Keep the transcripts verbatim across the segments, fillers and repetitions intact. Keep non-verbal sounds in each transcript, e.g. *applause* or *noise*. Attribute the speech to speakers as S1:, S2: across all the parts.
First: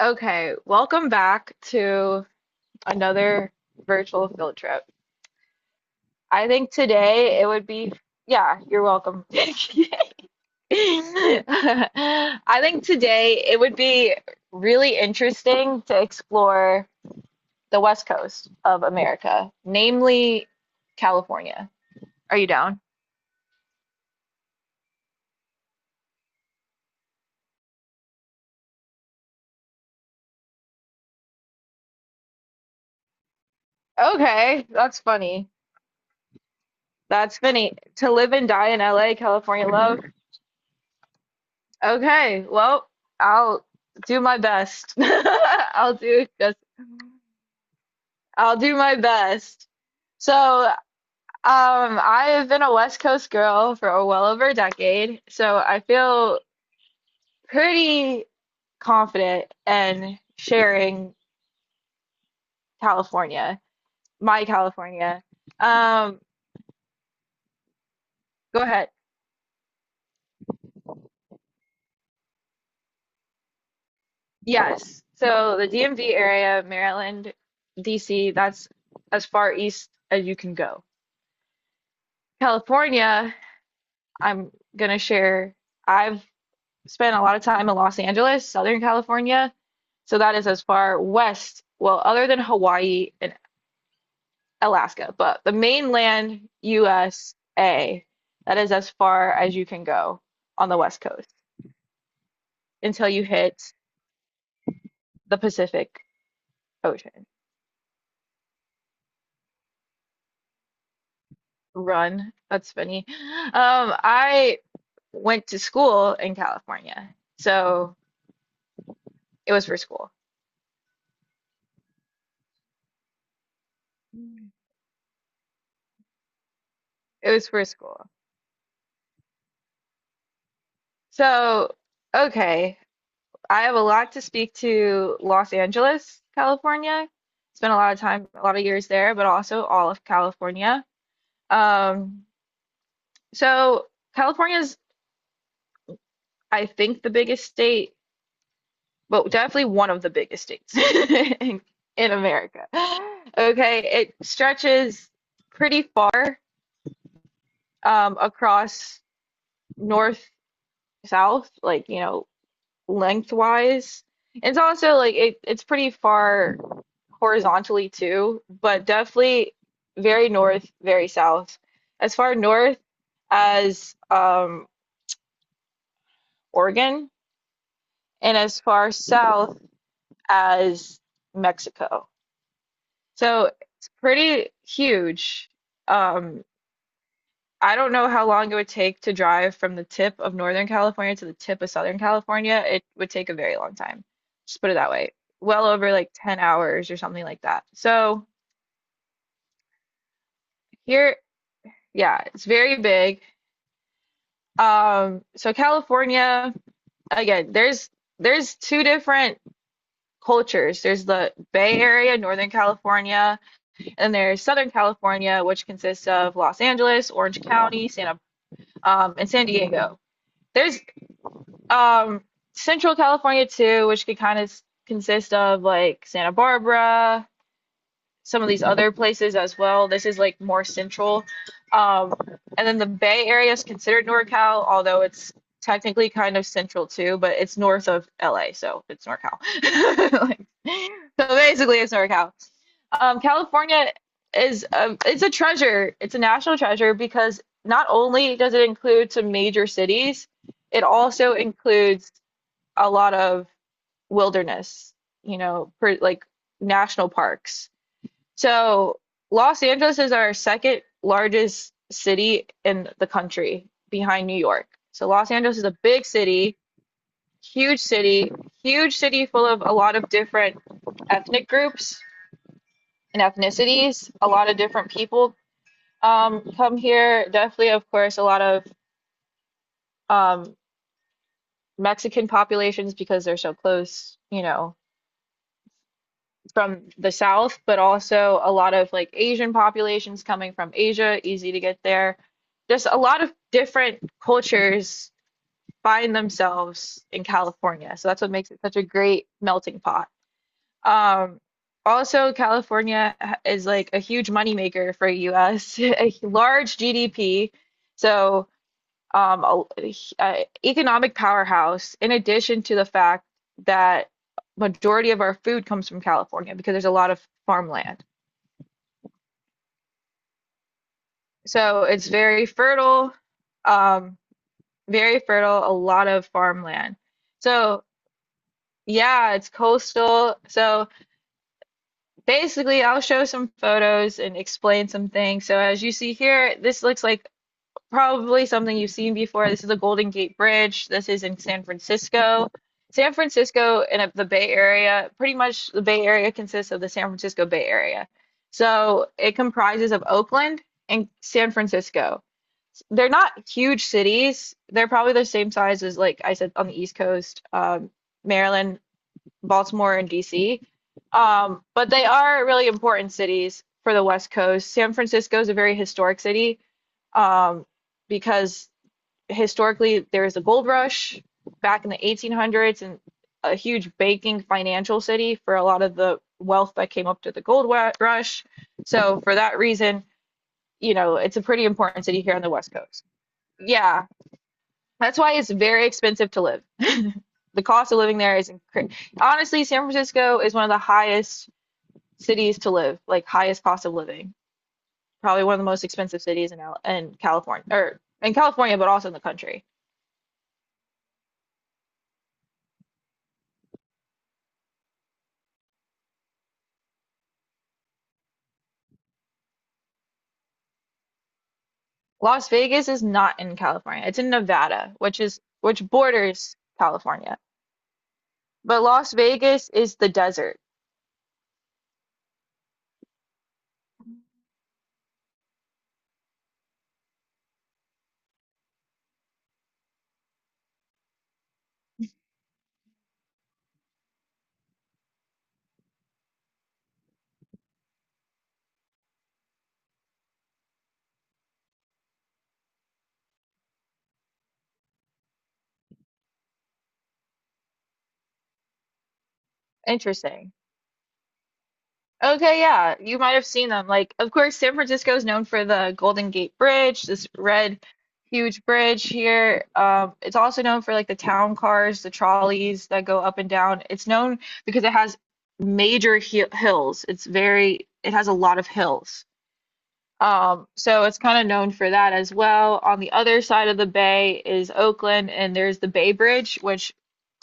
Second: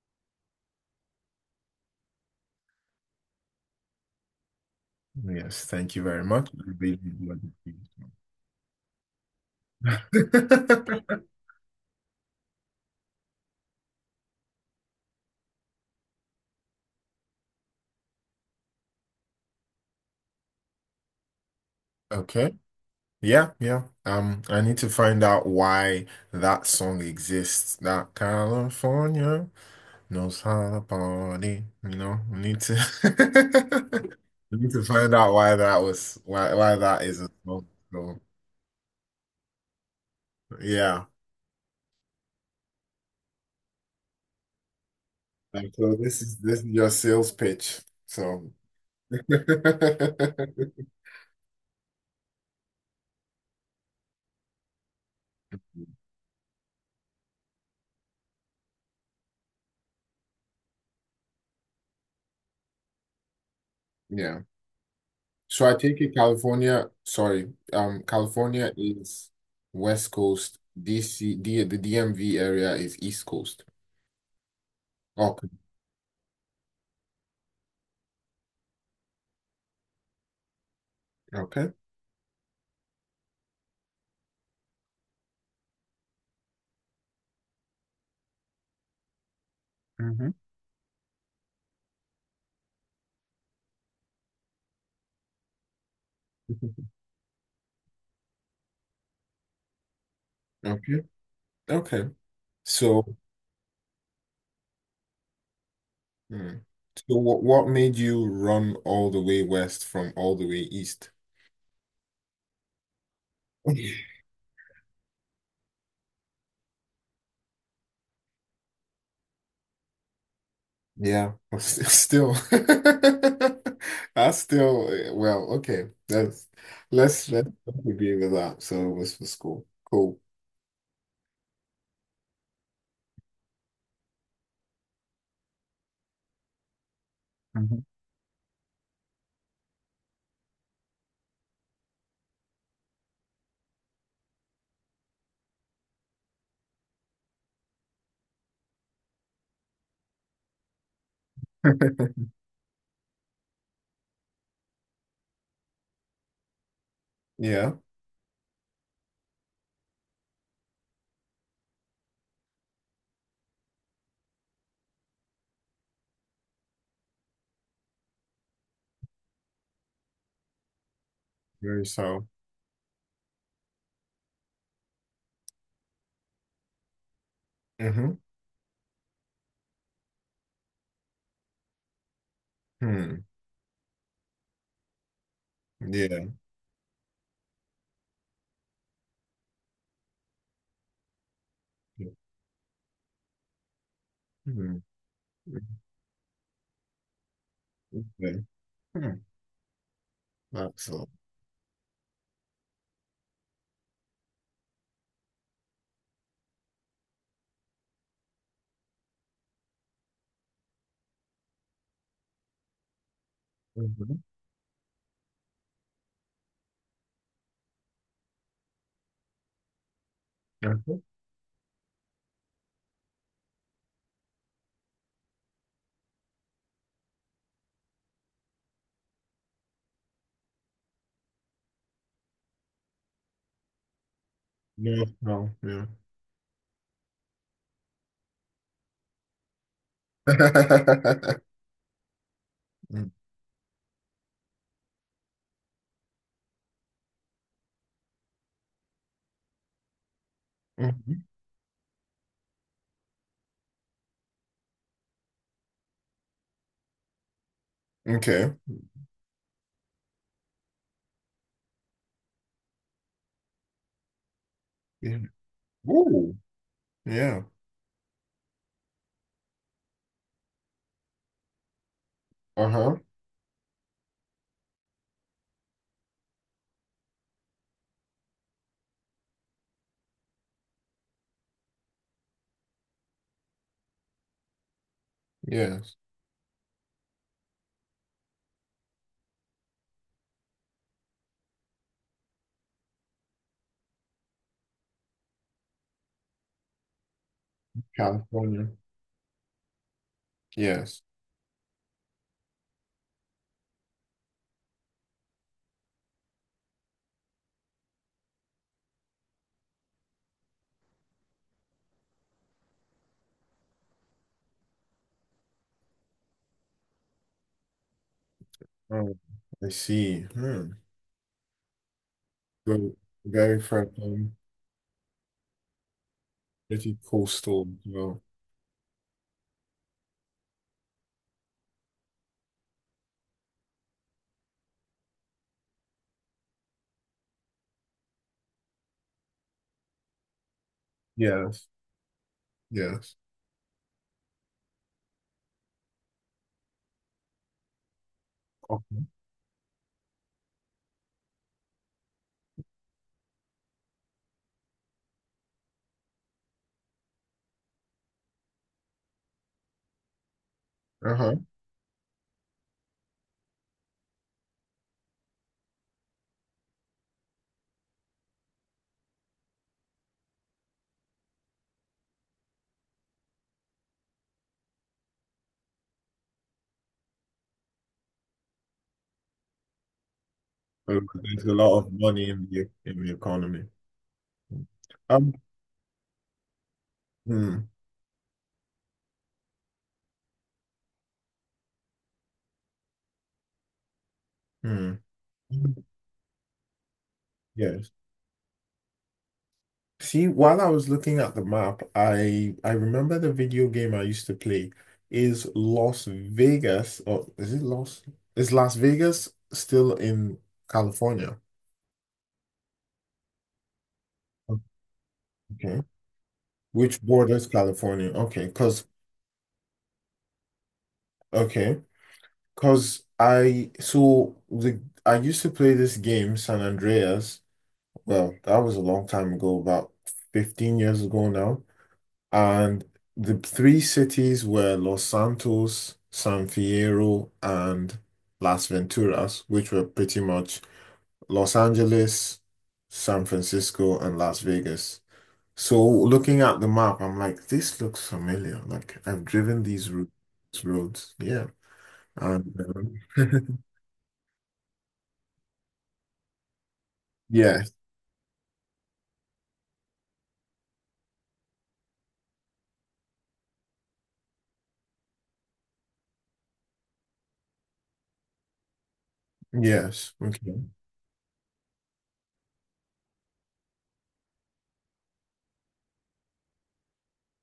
S1: Okay, welcome back to another virtual field trip.
S2: Yes, thank you very
S1: I
S2: much.
S1: think
S2: I really
S1: today it
S2: enjoyed
S1: would be, yeah, you're welcome. *laughs* I
S2: the *laughs*
S1: think today it would be really interesting to explore the West Coast of America, namely California. Are you
S2: Okay.
S1: down?
S2: Yeah, yeah. Um, I need to find out why that song exists. That California knows how to party. You know, I need to *laughs* I
S1: Okay,
S2: need to
S1: that's
S2: find out
S1: funny.
S2: why that was why why that is a
S1: That's
S2: song.
S1: funny. To
S2: So
S1: live and die in L A, California love.
S2: yeah.
S1: Okay, well, I'll do my best. *laughs*
S2: And
S1: I'll
S2: so this
S1: do
S2: is
S1: just
S2: this is your sales pitch. So
S1: I'll do my best. So,
S2: *laughs*
S1: um, I have been a West Coast girl for well over a decade, so I feel pretty confident in sharing California,
S2: yeah.
S1: my California.
S2: So I take it
S1: Um,
S2: California, sorry, um,
S1: Go
S2: California
S1: ahead.
S2: is West Coast, D C, D, the D M V area is East Coast.
S1: Yes.
S2: Okay,
S1: So the D M V area, Maryland, D C, that's as far east as you can go.
S2: okay,
S1: California I'm gonna share. I've spent a lot of time in Los Angeles, Southern California. So
S2: hmm
S1: that is as far west, well, other than Hawaii and Alaska, but the mainland
S2: *laughs*
S1: U S A, that is as far as you can go on the west
S2: okay,
S1: coast
S2: okay.
S1: until
S2: So,
S1: you hit the Pacific
S2: hmm. So
S1: Ocean.
S2: what what made you run all the way west from all the way east?
S1: Run, that's funny. Um,
S2: *laughs*
S1: I went to school in California, so it was for school.
S2: Yeah, *laughs* still, *laughs* I still, eh, well, okay, that's let's
S1: It was
S2: let's
S1: for school.
S2: agree with that. So it was for school, cool.
S1: So, okay. I have a lot to speak to Los Angeles, California. Spent a
S2: Hmm
S1: lot of time, a lot of years there, but also all of California. Um, so California is, I think, the biggest state, but definitely one of the biggest states *laughs* in, in
S2: *laughs*
S1: America. Okay, it stretches pretty far
S2: Yeah,
S1: um, across north, south, like, you know, lengthwise. It's also like it, it's pretty far horizontally too, but definitely very north, very south.
S2: very
S1: As
S2: so.
S1: far north as um, Oregon
S2: Mm-hmm.
S1: and as far south as Mexico.
S2: Hmm.
S1: So it's pretty huge.
S2: Yeah.
S1: Um, I don't know how long it would take to drive from the tip of Northern California to the tip of Southern
S2: Yeah.
S1: California. It would take a very long time. Just put it
S2: Hmm.
S1: that way.
S2: Mm.
S1: Well over like ten hours or something like that. So
S2: Okay. Hmm. Excellent.
S1: here, yeah, it's very big. Um, so California, again, there's there's two different cultures. There's the Bay Area, Northern California, and
S2: Mm-hmm.
S1: there's Southern California, which consists of Los Angeles, Orange County, Santa, um, and San Diego. There's
S2: Hmm.
S1: Um, Central California too, which could kind of consist of like Santa Barbara, some of these other places as well. This is like more central. Um, and then the Bay Area is considered NorCal, although
S2: Yeah.
S1: it's
S2: No. Yeah.
S1: technically kind of central too, but it's north of L A, so it's NorCal. *laughs* Like, so
S2: *laughs*
S1: basically, it's NorCal. Um, California is a, it's a treasure. It's a national treasure because not only does it include some major cities, it
S2: Mm-hmm.
S1: also includes a lot of wilderness, you know, per, like national parks.
S2: Okay.
S1: So Los Angeles is our second largest city in the country behind New York. So
S2: Yeah.
S1: Los Angeles is a big
S2: Ooh.
S1: city,
S2: Yeah.
S1: huge city, huge city full of a lot of different ethnic groups
S2: Uh-huh.
S1: and ethnicities. A lot of different people um, come here. Definitely, of course, a lot of um, Mexican populations because they're so close, you know,
S2: Yes.
S1: from the south, but also a lot of like Asian populations coming from Asia, easy to get there. Just a lot of different cultures find themselves in California. So that's what makes it
S2: California.
S1: such a great melting pot.
S2: Yes.
S1: Um, Also, California is like a huge moneymaker for U S, *laughs* a large G D P. So um, a, h- uh economic powerhouse, in addition to the fact that majority of our food comes from California because there's a lot of farmland.
S2: Oh, I see. Hmm.
S1: So it's very
S2: So
S1: fertile,
S2: very from
S1: um,
S2: um,
S1: very fertile, a lot of farmland.
S2: pretty coastal
S1: So
S2: as well.
S1: yeah, it's coastal. So basically, I'll show some photos and explain some things. So as you see here, this looks like probably something you've seen before. This is the Golden Gate Bridge. This is in San
S2: Yes.
S1: Francisco. San
S2: Yes.
S1: Francisco and uh, the Bay Area, pretty much the Bay Area consists of the San Francisco Bay Area.
S2: Okay.
S1: So it comprises of Oakland and San Francisco. They're not huge cities. They're probably the same size as, like I said, on the East Coast, um, Maryland, Baltimore, and D C.
S2: Uh-huh.
S1: Um, but they are really important cities for the West Coast. San Francisco is a very historic city um, because historically there was a gold rush back in the eighteen hundreds and a huge banking financial city for a lot of the wealth that came up to the gold rush. So for that reason, you
S2: So
S1: know, it's a
S2: there's a
S1: pretty
S2: lot of
S1: important city
S2: money
S1: here on
S2: in
S1: the
S2: the
S1: West
S2: in
S1: Coast.
S2: the economy.
S1: Yeah, that's
S2: Um.
S1: why it's very expensive to live. *laughs* The
S2: Hmm.
S1: cost of living there is incre- honestly, San Francisco is one of the highest cities to live, like highest cost of living. Probably one of the
S2: Hmm.
S1: most expensive cities in in California
S2: Yes.
S1: or in California, but also in the country.
S2: See, while I was looking at the map, I I remember the video game I used to play is Las Vegas, or is it Las? Is Las Vegas still in California?
S1: Las Vegas is not in California. It's in Nevada, which is
S2: Okay.
S1: which borders
S2: Which
S1: California.
S2: borders California? Okay,
S1: But
S2: cause
S1: Las Vegas is the desert.
S2: okay, cause I so the I used to play this game, San Andreas. Well, that was a long time ago, about fifteen years ago now. And the three cities were Los Santos, San Fierro, and Las Venturas, which were pretty much Los Angeles, San Francisco, and Las Vegas. So looking at the map, I'm like, this looks familiar. Like I've driven these
S1: Interesting.
S2: routes, roads. Yeah. And
S1: Okay, yeah, you might have
S2: um, *laughs*
S1: seen them. Like, of course, San Francisco is known for the Golden Gate Bridge, this
S2: yes,
S1: red, huge bridge here. Um, it's also known for like the town cars, the trolleys that go up and down. It's known because it has major hi hills. It's very, it has a lot of hills.
S2: yes. Okay.
S1: Um, so it's kind of known for that as well. On the other side of the bay is Oakland, and there's the Bay Bridge, which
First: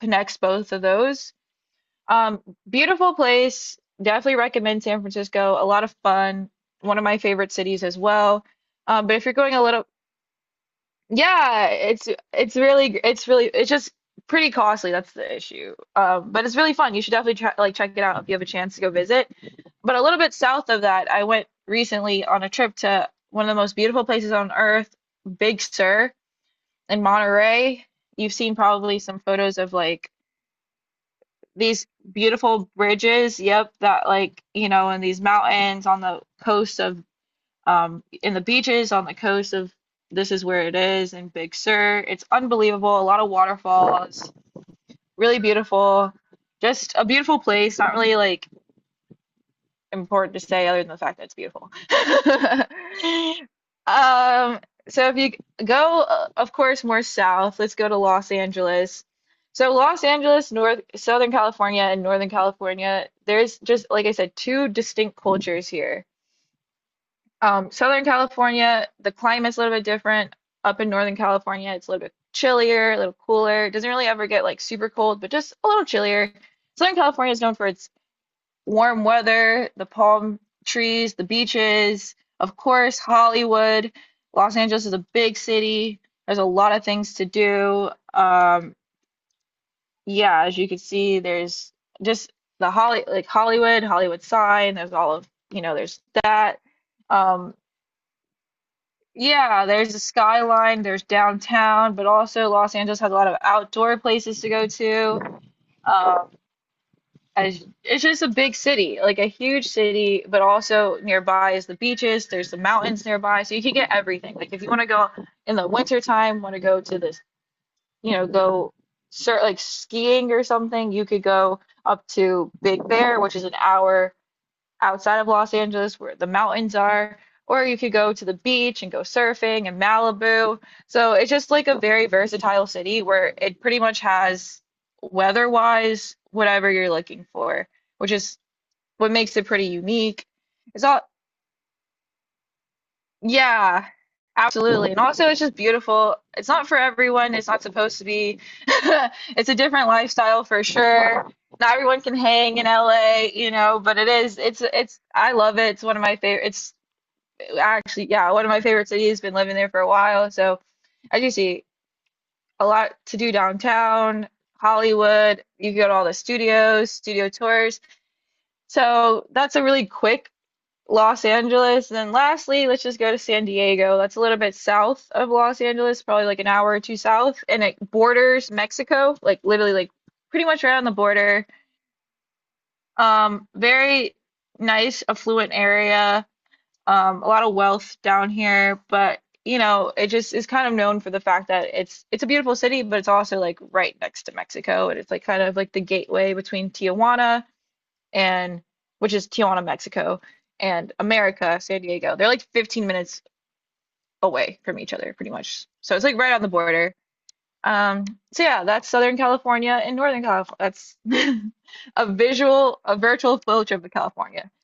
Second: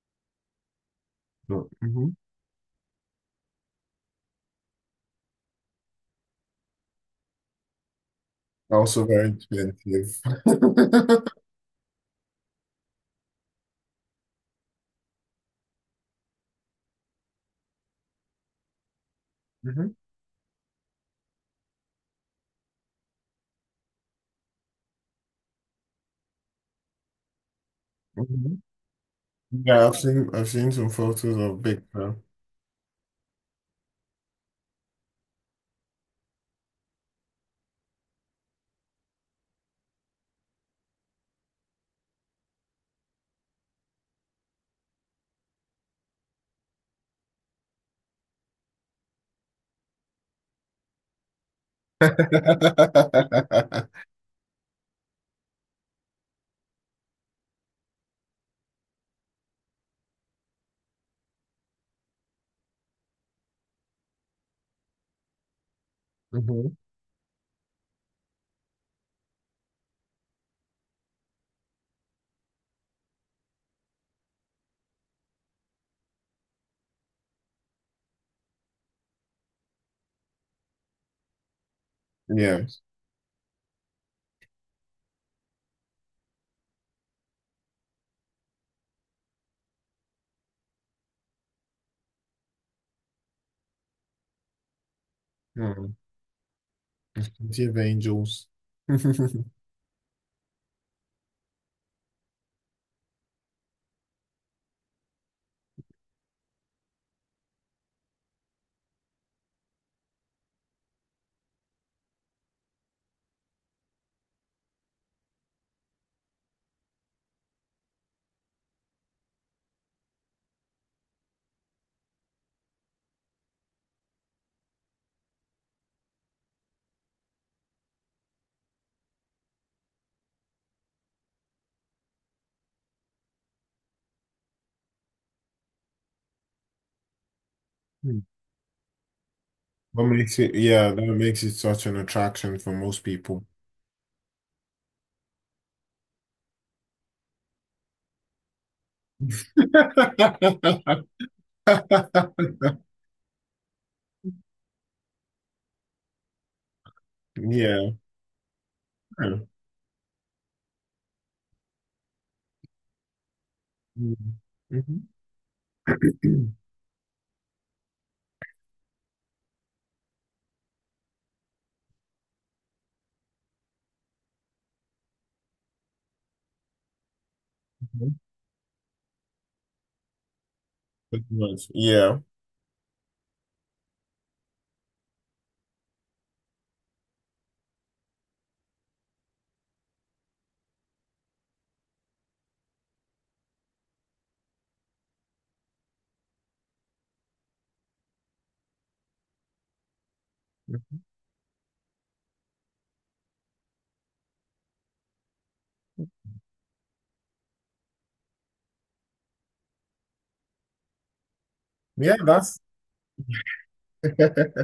S1: connects both of those.
S2: So, mhm.
S1: Um, Beautiful place. Definitely recommend San Francisco. A lot of fun. One of my favorite cities as well.
S2: Also
S1: Um, but if
S2: very
S1: you're going a little,
S2: expensive. *laughs*
S1: yeah, it's it's really it's really it's just pretty costly. That's the issue. Um, but it's really fun. You should definitely try, like check it out if you have a chance to go visit.
S2: Mhm,
S1: But a little bit south of that, I went recently on a trip to one of the most beautiful places on earth, Big Sur in Monterey. You've seen
S2: mhm.
S1: probably some photos of
S2: Yeah, I've
S1: like
S2: seen I've seen some photos of Big
S1: these
S2: Bear.
S1: beautiful bridges, yep, that like, you know, in these mountains on the coast of um in the beaches on the coast of this is where it is in Big Sur. It's unbelievable. A lot of waterfalls, really beautiful. Just a beautiful place, not really like important to say other than the fact that it's beautiful. *laughs*
S2: *laughs*
S1: Um, so if you go, uh, of course, more south, let's go to Los Angeles. So Los Angeles, North, Southern California, and Northern California, there's just, like I said, two distinct cultures here.
S2: Mhm.
S1: Um, Southern California, the climate's a little bit different. Up in Northern California, it's a little bit chillier, a little cooler. It doesn't really ever get like super cold, but just a little chillier. Southern California is known for its warm weather, the palm trees, the beaches, of
S2: Yeah.
S1: course, Hollywood. Los Angeles is a big city. There's a lot of things to do. Um, yeah, as you can see, there's just the Holly like Hollywood, Hollywood sign. There's all of, you know,
S2: Mm.
S1: there's that. Um,
S2: Plenty of angels. *laughs*
S1: yeah, there's the skyline, there's downtown, but also Los Angeles has a lot of outdoor places to go to. Um, as it's just a big city, like a huge city, but also nearby is the beaches, there's the mountains nearby, so you can get everything. Like if you want to go in the winter time, want to go to this, you know, go start like skiing or something, you could go up to Big Bear, which is an hour outside of Los Angeles where the mountains are, or you could go to the beach and go surfing in Malibu. So it's just like a very versatile city where it pretty much has weather-wise whatever you're looking for, which
S2: What
S1: is what makes it pretty unique.
S2: makes it,
S1: It's
S2: yeah,
S1: all,
S2: that makes it such an attraction for most people.
S1: yeah, absolutely. And also it's just beautiful. It's not for everyone. It's not supposed to be. *laughs* It's a different lifestyle for
S2: *laughs*
S1: sure, not everyone can hang in L A, you know, but it is it's it's I love it. It's one of my favorite. It's
S2: Yeah.
S1: actually, yeah, one of my favorite cities. Been
S2: Mm.
S1: living there for a while, so as you see, a lot to do downtown,
S2: Mhm.
S1: Hollywood. You can go to all the studios, studio tours. So that's a really quick Los Angeles. And then lastly, let's just go to San Diego. That's a little bit south of Los Angeles, probably like an hour or two south, and it
S2: *clears throat*
S1: borders Mexico, like literally like pretty much right on the
S2: Pretty
S1: border.
S2: much. Yeah.
S1: Um, very nice, affluent area, um, a lot of wealth down here, but you know, it just is kind of known for the fact that it's it's a beautiful city, but it's also like right next to Mexico, and it's like kind of like the gateway between Tijuana and which is Tijuana, Mexico, and America, San Diego. They're like fifteen minutes away from each other, pretty much. So it's like right on the border. Um, so yeah, that's Southern California and Northern California. That's *laughs* a
S2: Yeah, that's
S1: visual, a virtual field trip of California.
S2: *laughs*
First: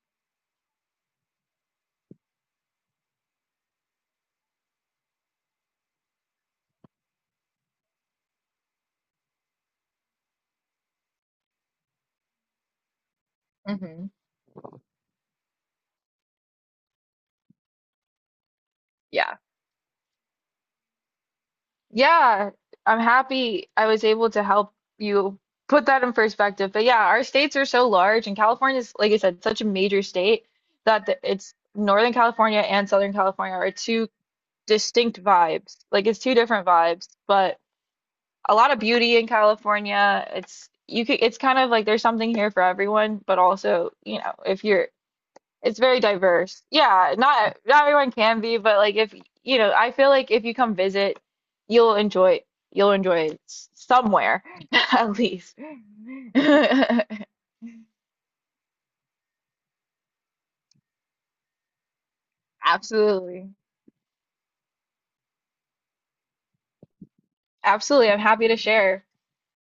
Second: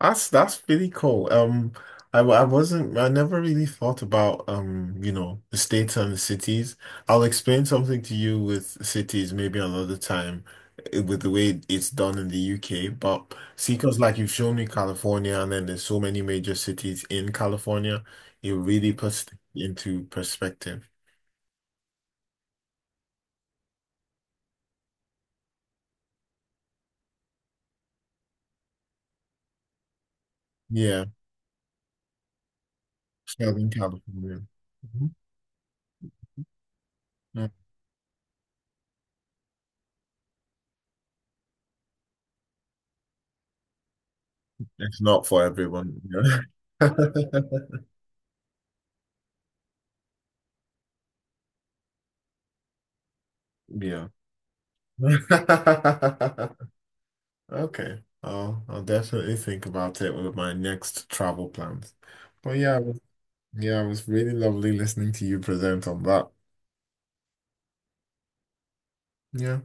S2: That's that's really cool. Um, I, w- I wasn't I never really thought about um you know the states and the cities. I'll explain something to you with cities maybe another time eh, with the way it's done in the U K. But see, because
S1: Hmm.
S2: like you've shown me California, and then there's so many major cities in California, it really puts
S1: Yeah.
S2: it into perspective.
S1: Yeah, I'm happy I was able to help you put that in perspective. But yeah, our states are so large, and California is, like I said, such a major state
S2: Yeah,
S1: that the, it's Northern California and Southern California
S2: Southern
S1: are two
S2: California. Mhm.
S1: distinct vibes. Like it's two different vibes,
S2: Mm.
S1: but a lot of beauty in California. It's you could, it's kind of like there's something here for everyone, but also, you know, if you're
S2: It's not for
S1: it's very
S2: everyone. You
S1: diverse. Yeah, not not
S2: *laughs*
S1: everyone can be, but like if you know, I feel like if you come visit, you'll enjoy you'll enjoy it s-
S2: Yeah.
S1: somewhere *laughs* at least. *laughs*
S2: *laughs* Okay. I'll I'll definitely think about it with my next travel plans. But yeah, it was-
S1: Absolutely.
S2: yeah, it was really lovely listening to you present on that.
S1: Absolutely. I'm happy to share.
S2: Yeah.